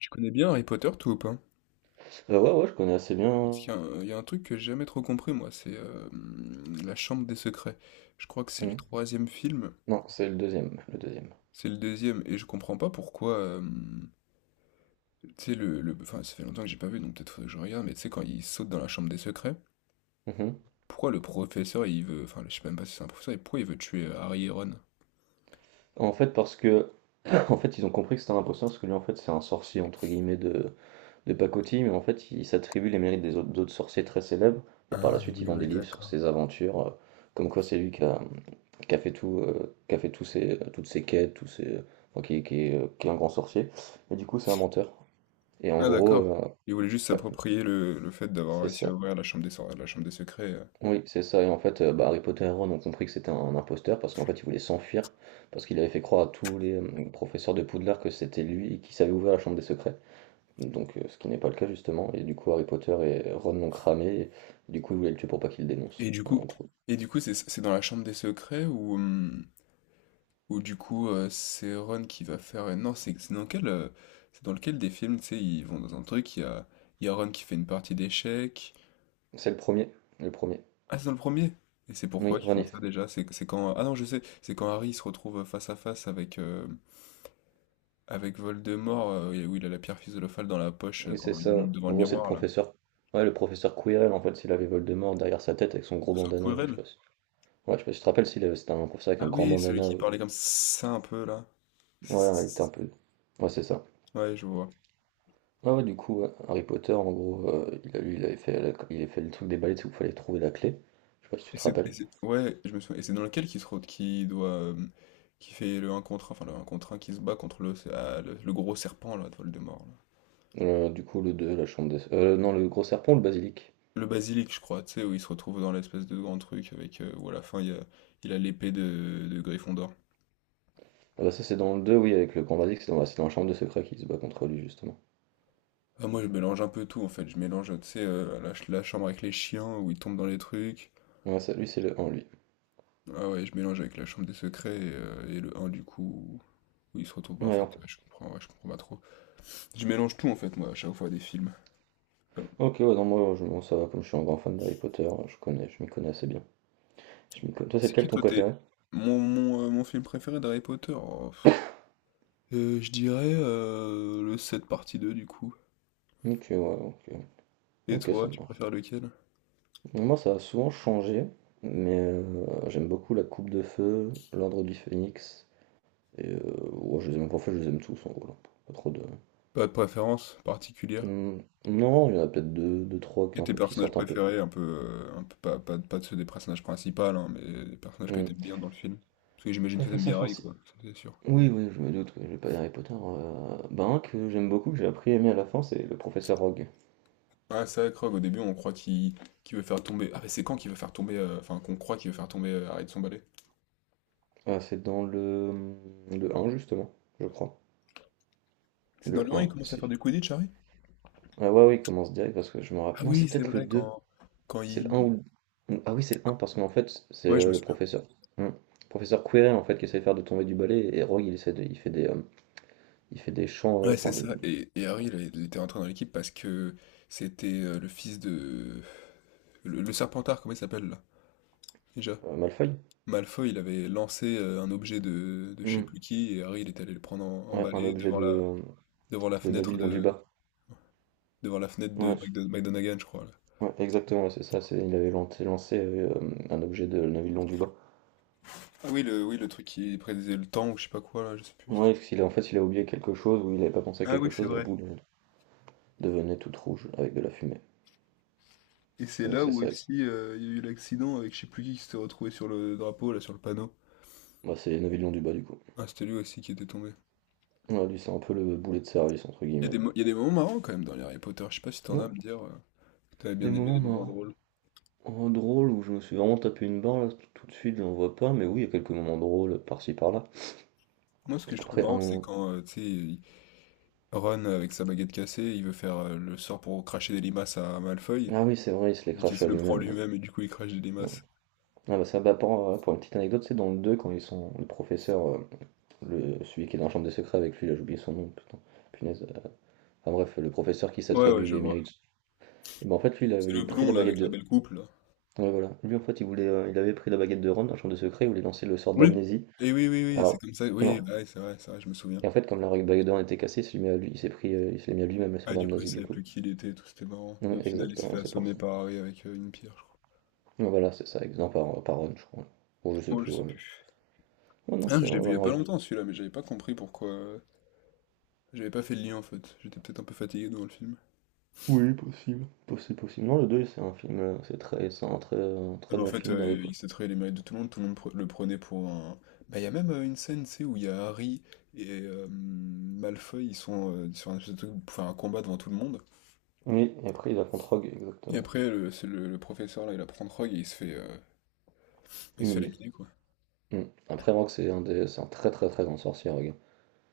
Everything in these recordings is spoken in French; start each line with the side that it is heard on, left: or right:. left: Tu connais bien Harry Potter, toi, ou pas?
right: Ouais, ouais, je connais assez
left: Parce
right: bien.
left: qu'il y a un truc que j'ai jamais trop compris, moi, c'est La Chambre des Secrets. Je crois que c'est le
right: Mmh.
left: troisième film,
right: Non, c'est le deuxième.
left: c'est le deuxième, et je comprends pas pourquoi tu sais, Enfin, ça fait longtemps que j'ai pas vu, donc peut-être faudrait que je regarde, mais tu sais, quand il saute dans la Chambre des Secrets,
right: E
left: pourquoi le professeur, il veut... Enfin, je sais même pas si c'est un professeur, et pourquoi il veut tuer Harry et Ron?
right: En fait, parce que Ils ont compris que c'était un imposteur, parce que lui, en fait, c'est un «sorcier» entre guillemets de pacotille, mais en fait, il s'attribue les mérites des autres d'autres sorciers très célèbres et par la
left: Ah,
right: suite, il
left: oui,
right: vend
left: oui,
right: des livres sur ses
left: d'accord.
right: aventures, comme quoi c'est lui qui a fait tout, qui a fait tous ses toutes ses quêtes, tous ses enfin, qui est un grand sorcier. Mais du coup, c'est un menteur et en
left: Ah,
right: gros,
left: d'accord. Il voulait juste
right: ouais,
left: s'approprier le fait d'avoir
right: c'est
left: réussi à
right: ça.
left: ouvrir la Chambre des Secrets.
right: Oui, c'est ça. Et en fait, bah, Harry Potter et Ron ont compris que c'était un imposteur parce qu'en fait, il voulait s'enfuir parce qu'il avait fait croire à tous les professeurs de Poudlard que c'était lui et qui savait ouvrir la Chambre des Secrets. Donc, ce qui n'est pas le cas justement. Et du coup, Harry Potter et Ron l'ont cramé. Et, du coup, ils voulaient le tuer pour pas qu'il le dénonce.
left: Et du coup...
right: En gros,
left: Et du coup, c'est dans la chambre des secrets où... Ou du coup, c'est Ron qui va faire. Non, c'est dans c'est dans lequel des films, tu sais, ils vont dans un truc, il y a Ron qui fait une partie d'échecs.
right: c'est le premier, le premier.
left: Ah, c'est dans le premier. Et c'est pourquoi
right: Oui,
left: ils font ça
right: Ronif.
left: déjà? C'est quand. Ah non, je sais, c'est quand Harry se retrouve face à face avec, avec Voldemort, où il a la pierre philosophale dans la poche
right: Oui, c'est
left: quand il
right: ça.
left: monte devant
right: En
left: le
right: gros, c'est le
left: miroir, là.
right: professeur. Ouais, le professeur Quirrell. En fait, s'il avait Voldemort derrière sa tête avec son gros
left: C'est
right: bandana là, je sais
left: Quirrell?
right: pas si. Ouais, je sais pas si tu te rappelles s'il avait. C'était un professeur avec un
left: Ah
right: grand
left: oui, celui
right: bandana.
left: qui parlait comme ça un peu, là.
right: Ouais, il était un peu. Ouais, c'est ça.
left: Ouais, je vois.
right: Ah ouais, du coup, ouais. Harry Potter, en gros, il a, lui, il avait fait, il avait fait le truc des balais, c'est qu'il fallait trouver la clé. Je sais pas si tu te rappelles.
left: Ouais, je me souviens. Et c'est dans lequel qui qui doit, qui fait le un contre un enfin le un contre un qui se bat contre le gros serpent là, de Voldemort. Là.
right: Du coup, le deux, la chambre des... non, le gros serpent ou le basilic?
left: Le basilic, je crois, tu sais, où il se retrouve dans l'espèce de grand truc avec, où à la fin il a l'épée de Gryffondor.
right: Ah bah ça, c'est dans le 2 oui, avec le grand basilic, c'est dans la chambre de secret qu'il se bat contre lui, justement.
left: Ah, moi je mélange un peu tout en fait, je mélange, tu sais, la chambre avec les chiens où ils tombent dans les trucs.
right: Ouais, ça, lui, c'est le 1, lui.
left: Ah ouais, je mélange avec la chambre des secrets et le un du coup où il se retrouve. Bah, en
right: Ouais,
left: fait,
right: hop.
left: ouais, je comprends pas trop. Je mélange tout en fait, moi, à chaque fois des films.
right: OK, ouais, non, moi, je, bon, ça va, comme je suis un grand fan d'Harry Potter, je connais, je m'y connais assez bien. Toi, c'est
left: C'est
right: lequel
left: qui
right: ton
left: toi t'es
right: préféré?
left: mon film préféré d'Harry Potter? Oh, pff. Je dirais le 7 partie 2 du coup.
right: OK, ouais, OK.
left: Et
right: OK, ça
left: toi, tu
right: marche.
left: préfères lequel?
right: Moi, ça a souvent changé, mais j'aime beaucoup la Coupe de Feu, l'Ordre du Phénix. Et ouais, je les ai même en fait, je les aime tous en gros, là. Pas trop de.
left: Pas de préférence particulière.
right: mmh, non, il y en a peut être deux trois qui
left: Et
right: un
left: tes
right: peu qui
left: personnages
right: sortent un peu.
left: préférés, un peu pas, pas, pas de ceux des personnages principaux, hein, mais des personnages que
right: mmh,
left: t'aimes bien dans le film. Parce que j'imagine
right: Pas
left: que t'aimes
right: facile
left: bien Harry,
right: français.
left: quoi, ça c'est sûr.
right: Oui, oui, je me doute, oui, je vais pas dire Harry Potter, ben, un que j'aime beaucoup, que j'ai appris à aimer à la fin, c'est le professeur Rogue.
left: Ah, c'est vrai, Krog, au début on croit qu'il veut faire tomber. Ah, mais c'est quand qu'il veut faire tomber. Enfin, qu'on croit qu'il veut faire tomber Harry de son balai?
right: Ah, c'est dans le un justement, je crois.
left: C'est dans
right: Le
left: le 1, il
right: un
left: commence à faire
right: si.
left: du Quidditch, Harry?
right: Ah ouais, oui, il commence direct parce que je me
left: Ah
right: rappelle non,
left: oui,
right: c'est
left: c'est
right: peut-être le
left: vrai,
right: deux.
left: quand
right: C'est le
left: il...
right: un ou le Ah oui, c'est le un parce qu'en fait, c'est,
left: Ouais, je me
right: le
left: souviens.
right: professeur, mmh, professeur Quirrell, en fait, qui essaie de faire de tomber du balai et Rogue, il essaie de il fait des, hem il fait des chants,
left: Ouais, c'est
right: enfin des.
left: ça. Et Harry, il était rentré dans l'équipe parce que c'était le fils de... le Serpentard, comment il s'appelle là? Déjà.
right: Malfoy?
left: Malfoy, il avait lancé un objet de je sais
right: Hmm.
left: plus qui, et Harry, il était allé le prendre en
right: Ouais, un
left: balai
right: objet de,
left: devant la
right: de
left: fenêtre
right: Neville
left: de,
right: Londubat.
left: devant la fenêtre de
right: Ouais,
left: McDo- McGonagall, je crois. Là.
right: ouais, exactement, ouais, c'est ça. C'est, il avait un objet de Neville Londubat.
left: Ah oui, oui, le truc qui prédisait le temps ou je sais pas quoi, là, je sais plus. C'était-
right: Ouais, parce qu'en fait, il a oublié quelque chose ou il n'avait pas pensé à
left: Ah
right: quelque
left: oui, c'est
right: chose, la
left: vrai.
right: boule devenait toute rouge avec de la fumée.
left: Et c'est
right: Donc
left: là
right: c'est
left: où
right: ça.
left: aussi il y a eu l'accident avec je sais plus qui s'était retrouvé sur le drapeau, là, sur le panneau.
right: Bah, c'est Neville Londubat du coup.
left: Ah, c'était lui aussi qui était tombé.
right: Ouais, lui, c'est un peu le boulet de service, entre
left: Il y a
right: guillemets, quoi.
left: il y a des moments marrants quand même dans les Harry Potter. Je sais pas si t'en as à
right: Ouais.
left: me dire que t'avais
right: Des
left: bien aimé les
right: moments
left: moments
right: marrants,
left: drôles.
right: drôles où je me suis vraiment tapé une barre là, tout, tout de suite, j'en vois pas, mais oui, il y a quelques moments drôles par-ci par-là.
left: Moi, ce que je trouve
right: Après, un
left: marrant, c'est
right: moment.
left: quand Ron avec sa baguette cassée, il veut faire le sort pour cracher des limaces à Malfoy,
right: Ah oui, c'est vrai, il se les
left: et qu'il
right: crache
left: se
right: à
left: le prend
right: lui-même. Ouais.
left: lui-même et du coup il crache des
right: Ouais.
left: limaces.
right: Ah bah ça, bah pour une petite anecdote, c'est dans le 2 quand ils sont le professeur, celui qui est dans la chambre des secrets avec lui, là j'ai oublié son nom, putain, punaise. Enfin bref, le professeur qui
left: Ouais, ouais,
right: s'attribue
left: je
right: les
left: vois.
right: mérites. Et ben en fait lui il
left: C'est
right: avait
left: le
right: pris
left: blond
right: la
left: là
right: baguette
left: avec la
right: de.
left: belle coupe là.
right: Ouais voilà. Lui en fait il avait pris la baguette de Ron dans la chambre des secrets, il voulait lancer le sort
left: Oui.
right: d'amnésie.
left: Et oui, oui, oui, c'est
right: Alors
left: comme ça.
right: et
left: Oui,
right: en,
left: ouais, c'est vrai, je me souviens.
right: et en fait comme la baguette de Ron était cassée, il s'est mis à lui, il s'est mis à lui-même le sort
left: Ah, du coup, il
right: d'amnésie du
left: savait
right: coup.
left: plus qui il était, et tout, c'était marrant. Et au
right: Ouais,
left: final, il se
right: exactement,
left: fait
right: c'est pour
left: assommer
right: ça.
left: par Harry avec une pierre, je crois.
right: Ouais, voilà, c'est ça, exemple par Ron, je crois. Bon je sais
left: Oh, je
right: plus,
left: sais
right: ouais, mais.
left: plus.
right: Ouais, non,
left: Ah,
right: c'est
left: je l'ai vu il y a
right: vraiment.
left: pas longtemps celui-là, mais j'avais pas compris pourquoi. J'avais pas fait le lien en fait, j'étais peut-être un peu fatigué devant le film.
right: Possible. Non, le 2 c'est un film, c'est très, c'est un très,
left: Non,
right: très
left: mais en
right: bon
left: fait,
right: film d'Harry
left: il
right: Potter.
left: s'attrayait les mérites de tout le monde le prenait pour un. Bah, il y a même une scène, tu sais, où il y a Harry et Malfoy, ils sont sur un espèce de truc pour faire un combat devant tout le monde.
right: Oui, et après il affronte Rogue,
left: Et
right: exactement.
left: après, le professeur là, il apprend Rogue et il se fait
right: Humilié.
left: laminer quoi.
right: Mmh. Après Rogue, c'est un très, très, très grand sorcier, Rogue.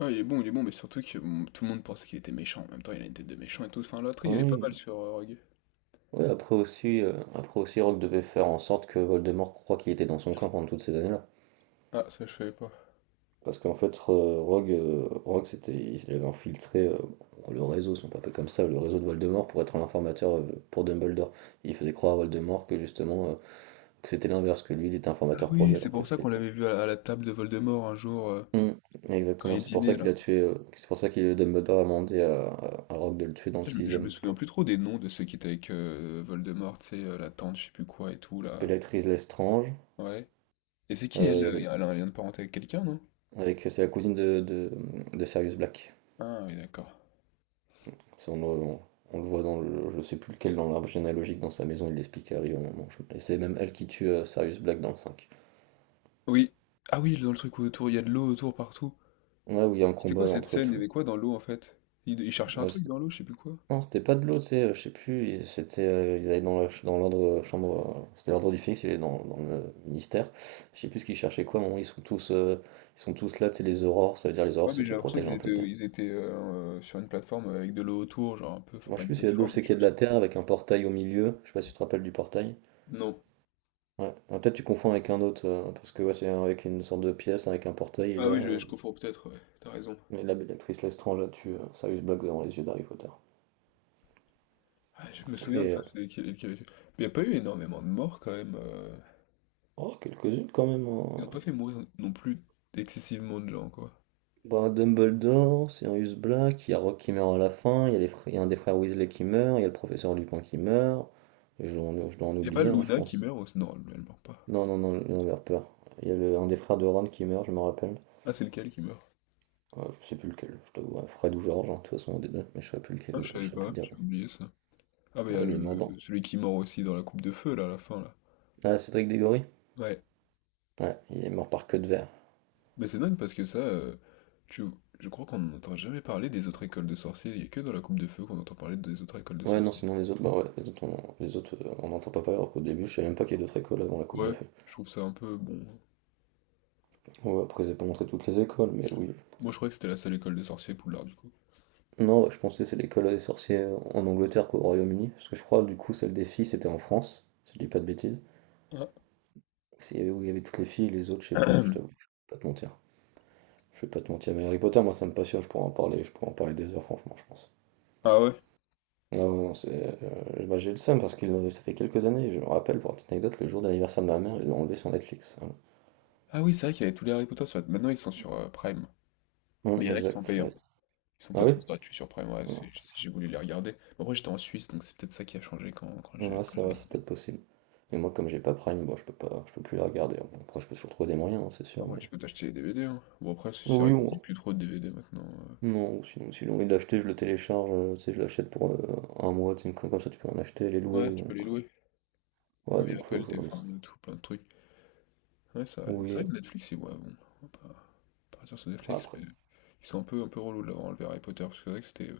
left: Ah, il est bon, mais surtout que bon, tout le monde pensait qu'il était méchant. En même temps, il a une tête de méchant et tout. Enfin, l'intrigue, elle est pas
right: Oui,
left: mal sur Rogue.
right: oui, après aussi Rogue devait faire en sorte que Voldemort croit qu'il était dans son camp pendant toutes ces années-là.
left: Ah, ça, je savais pas.
right: Parce qu'en fait, Rogue, c'était il avait infiltré, le réseau, si on peut appeler comme ça, le réseau de Voldemort pour être l'informateur, pour Dumbledore. Il faisait croire à Voldemort que justement, que c'était l'inverse, que lui, il était
left: Ah
right: informateur pour
left: oui,
right: lui
left: c'est
right: alors que
left: pour ça
right: c'était.
left: qu'on l'avait vu à la table de Voldemort un jour,
right: Mm,
left: quand
right: exactement,
left: il
right: c'est pour
left: dînait
right: ça qu'il
left: là.
right: a tué, c'est pour ça que Dumbledore a demandé à Rogue de le tuer dans le
left: Je me
right: sixième.
left: souviens
right: Pour.
left: plus trop des noms de ceux qui étaient avec Voldemort, tu sais, la tante, je sais plus quoi et tout, là.
right: Bellatrix Lestrange,
left: Ouais. Et c'est qui
right: euh,
left: elle?
right: il y avait-
left: Elle a un lien de parenté avec quelqu'un, non?
right: avec c'est la cousine de Sirius Black.
left: Ah oui, d'accord.
right: Ça, on, on le voit dans le, je sais plus lequel, dans l'arbre généalogique dans sa maison, il l'explique à Harry au moment. Je. Et c'est même elle qui tue Sirius Black dans le 5.
left: Oui. Ah oui, dans le truc où autour, il y a de l'eau autour partout.
right: Ouais, où il y a un
left: C'était
right: combat
left: quoi
right: là,
left: cette
right: entre
left: scène? Il y
right: tout.
left: avait quoi dans l'eau en fait? Ils cherchaient un truc dans l'eau, je sais plus quoi.
right: Non, c'était pas de l'eau, tu sais, je sais plus, et c'était, ils allaient dans la ch dans l'ordre, chambre, c'était l'ordre du phénix, il est dans le ministère. Je sais plus ce qu'ils cherchaient quoi, à un moment ils sont tous là, tu sais, les aurores, ça veut dire les
left: Ouais,
right: aurores, ceux
left: mais j'ai
right: qui
left: l'impression
right: protègent
left: qu'ils
right: un peu
left: étaient,
right: des.
left: ils étaient sur une plateforme avec de l'eau autour, genre un peu, enfin
right: Moi,
left: pas
right: je sais
left: une
right: plus s'il y a de l'eau,
left: plateforme,
right: je
left: mais
right: sais qu'il
left: tu
right: y a
left: vois.
right: de
left: Ce
right: la
left: que-
right: terre avec un portail au milieu, je sais pas si tu te rappelles du portail?
left: Non.
right: Ouais, ah, peut-être tu confonds avec un autre, parce que ouais, c'est avec une sorte de pièce avec un portail
left: Ah oui, je confonds peut-être, ouais, t'as raison.
right: et là, l'actrice Lestrange, elle tue, Sirius Black devant les yeux d'Harry Potter.
left: Ah, je me souviens de
right: Mais,
left: ça, c'est qu'il y avait... fait. Mais il n'y a pas eu énormément de morts quand même.
right: oh, quelques-unes quand même,
left: Ils ont
right: hein!
left: pas fait mourir non plus excessivement de gens, quoi.
right: Bah, Dumbledore, Sirius Black, il y a Rogue qui meurt à la fin, il y a un des frères Weasley qui meurt, il y a le professeur Lupin qui meurt, et je dois en
left: Y a pas
right: oublier, hein, je
left: Luna qui
right: pense.
left: meurt aussi? Non, elle meurt pas.
right: Non, non, non, non, j'ai peur. Il y a un des frères de Ron qui meurt, je me rappelle.
left: Ah, c'est lequel qui meurt?
right: Je sais plus lequel, je t'avoue, ouais, Fred ou George, hein, de toute façon, un des deux, mais je sais plus lequel,
left: Ah, je savais
right: je sais plus te
left: pas,
right: dire.
left: j'ai oublié ça. Ah, bah, y
right: Ouais,
left: a
right: il est mort dans.
left: celui qui meurt aussi dans la coupe de feu, là, à la fin, là.
right: Ah, Cédric Diggory?
left: Ouais.
right: Ouais, il est mort par queue de verre.
left: Mais c'est dingue parce que ça, tu, je crois qu'on n'entend jamais parler des autres écoles de sorciers. Il y a que dans la coupe de feu qu'on entend parler des autres écoles de
right: Ouais, non,
left: sorciers.
right: sinon les autres, bah ouais, les autres, on n'entend pas parler, alors qu'au début, je savais même pas qu'il y a d'autres écoles avant la Coupe de
left: Ouais,
right: Feu.
left: je trouve ça un peu bon.
right: Ouais, après, ils n'ont pas montré toutes les écoles, mais oui.
left: Moi, je croyais que c'était la seule école de sorciers, Poudlard, du coup.
right: Non, je pensais que c'est l'école des sorciers en Angleterre qu'au Royaume-Uni, parce que je crois du coup celle des filles c'était en France, si je dis pas de bêtises.
left: Ah,
right: C'est où il y avait toutes les filles, les autres je sais plus, je t'avoue, je vais pas te mentir. Je vais pas te mentir, mais Harry Potter moi ça me passionne, je pourrais en parler, je pourrais en parler des heures franchement je pense.
left: ah ouais.
right: Non, non, non, c'est, bah, j'ai le seum parce que ça fait quelques années, je me rappelle pour une petite anecdote, le jour d'anniversaire de ma mère, ils l'ont enlevé sur Netflix. Voilà.
left: Ah oui, c'est vrai qu'il y avait tous les Harry Potter sur... Maintenant, ils sont sur Prime. Mais il y en a qui sont
right: Exact.
left: payants.
right: Ouais.
left: Ils sont
right: Ah
left: pas
right: oui?
left: tous gratuits sur Prime, ouais,
right: Non.
left: c'est- j'ai voulu les regarder. Mais après, j'étais en Suisse, donc c'est peut-être ça qui a changé quand j'ai
right: Ouais,
left: quand
right: c'est
left: j'ai
right: vrai, c'est
left: regardé.
right: peut-être possible. Mais moi comme j'ai pas Prime, bon je peux pas, je peux plus la regarder. Bon, après je peux toujours trouver des moyens, hein, c'est sûr,
left: Après,
right: mais.
left: tu peux t'acheter les DVD, hein. Bon, après, c'est vrai
right: Oui,
left: qu'on dit
right: on.
left: plus trop de DVD maintenant.
right: Non, sinon, si j'ai envie de l'acheter, je le télécharge, tu sais, je l'achète pour, un mois, tu sais, une con comme ça, tu peux en acheter, les louer,
left: Ouais, tu peux
right: donc
left: les louer.
right: ouais,
left: Il y a
right: donc faut
left: Apple
right: que je vois,
left: TV,
right: mais
left: enfin,
right: c'est.
left: il y a tout, plein de trucs. Ouais, c'est vrai. Mais c'est
right: Oui,
left: vrai que Netflix, ils- ouais, bon, on va pas partir sur Netflix, mais
right: après
left: ils sont un peu relous de l'avoir enlevé Harry Potter, parce que c'est vrai que c'était...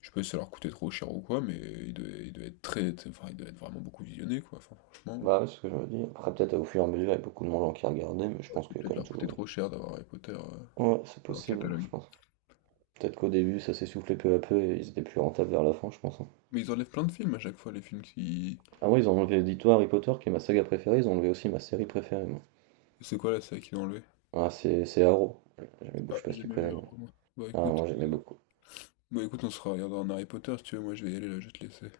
left: Je sais pas si ça leur coûtait trop cher ou quoi, mais ils devaient être très... Enfin, ils devaient être vraiment beaucoup visionnés, quoi. Enfin, franchement,
right: bah, ouais, c'est ce que je me dis, après peut-être au fur et à mesure, il y a beaucoup de gens qui regardaient, mais je
left: ouais,
right: pense
left: c'est
right: qu'il y a quand
left: peut-être
right: même
left: leur coûter
right: toujours une.
left: trop cher d'avoir Harry Potter
right: Ouais, c'est
left: dans leur
right: possible, je
left: catalogue.
right: pense. Peut-être qu'au début, ça s'est soufflé peu à peu et ils étaient plus rentables vers la fin, je pense, hein.
left: Mais ils enlèvent plein de films à chaque fois, les films qui...
right: Ah ouais, ils ont enlevé, dis-toi, Harry Potter qui est ma saga préférée, ils ont enlevé aussi ma série préférée, moi.
left: C'est quoi la série qu'ils ont enlevé?
right: Ah, c'est Arrow, j'aimais beaucoup
left: Ah,
right: je sais pas
left: j'ai
right: si tu
left: jamais vu,
right: connais,
left: alors,
right: moi.
left: moi. Bah
right: Ah,
left: écoute,
right: moi, j'aimais
left: euh,
right: beaucoup.
left: bah écoute, on sera regardera un Harry Potter si tu veux, moi je vais y aller là, je vais te laisser. C'est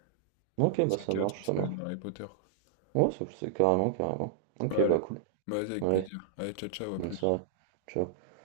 right: OK, bah, ça
left: quatre, on
right: marche,
left: se
right: ça marche.
left: regarde un Harry Potter.
right: Ouais, ça c'est carrément, carrément.
left: Ouais,
right: OK, bah,
left: allez,
right: cool.
left: bah, vas-y, avec
right: Ouais,
left: plaisir. Allez, ciao, ciao, à
right: bonne
left: plus.
right: soirée. Ciao.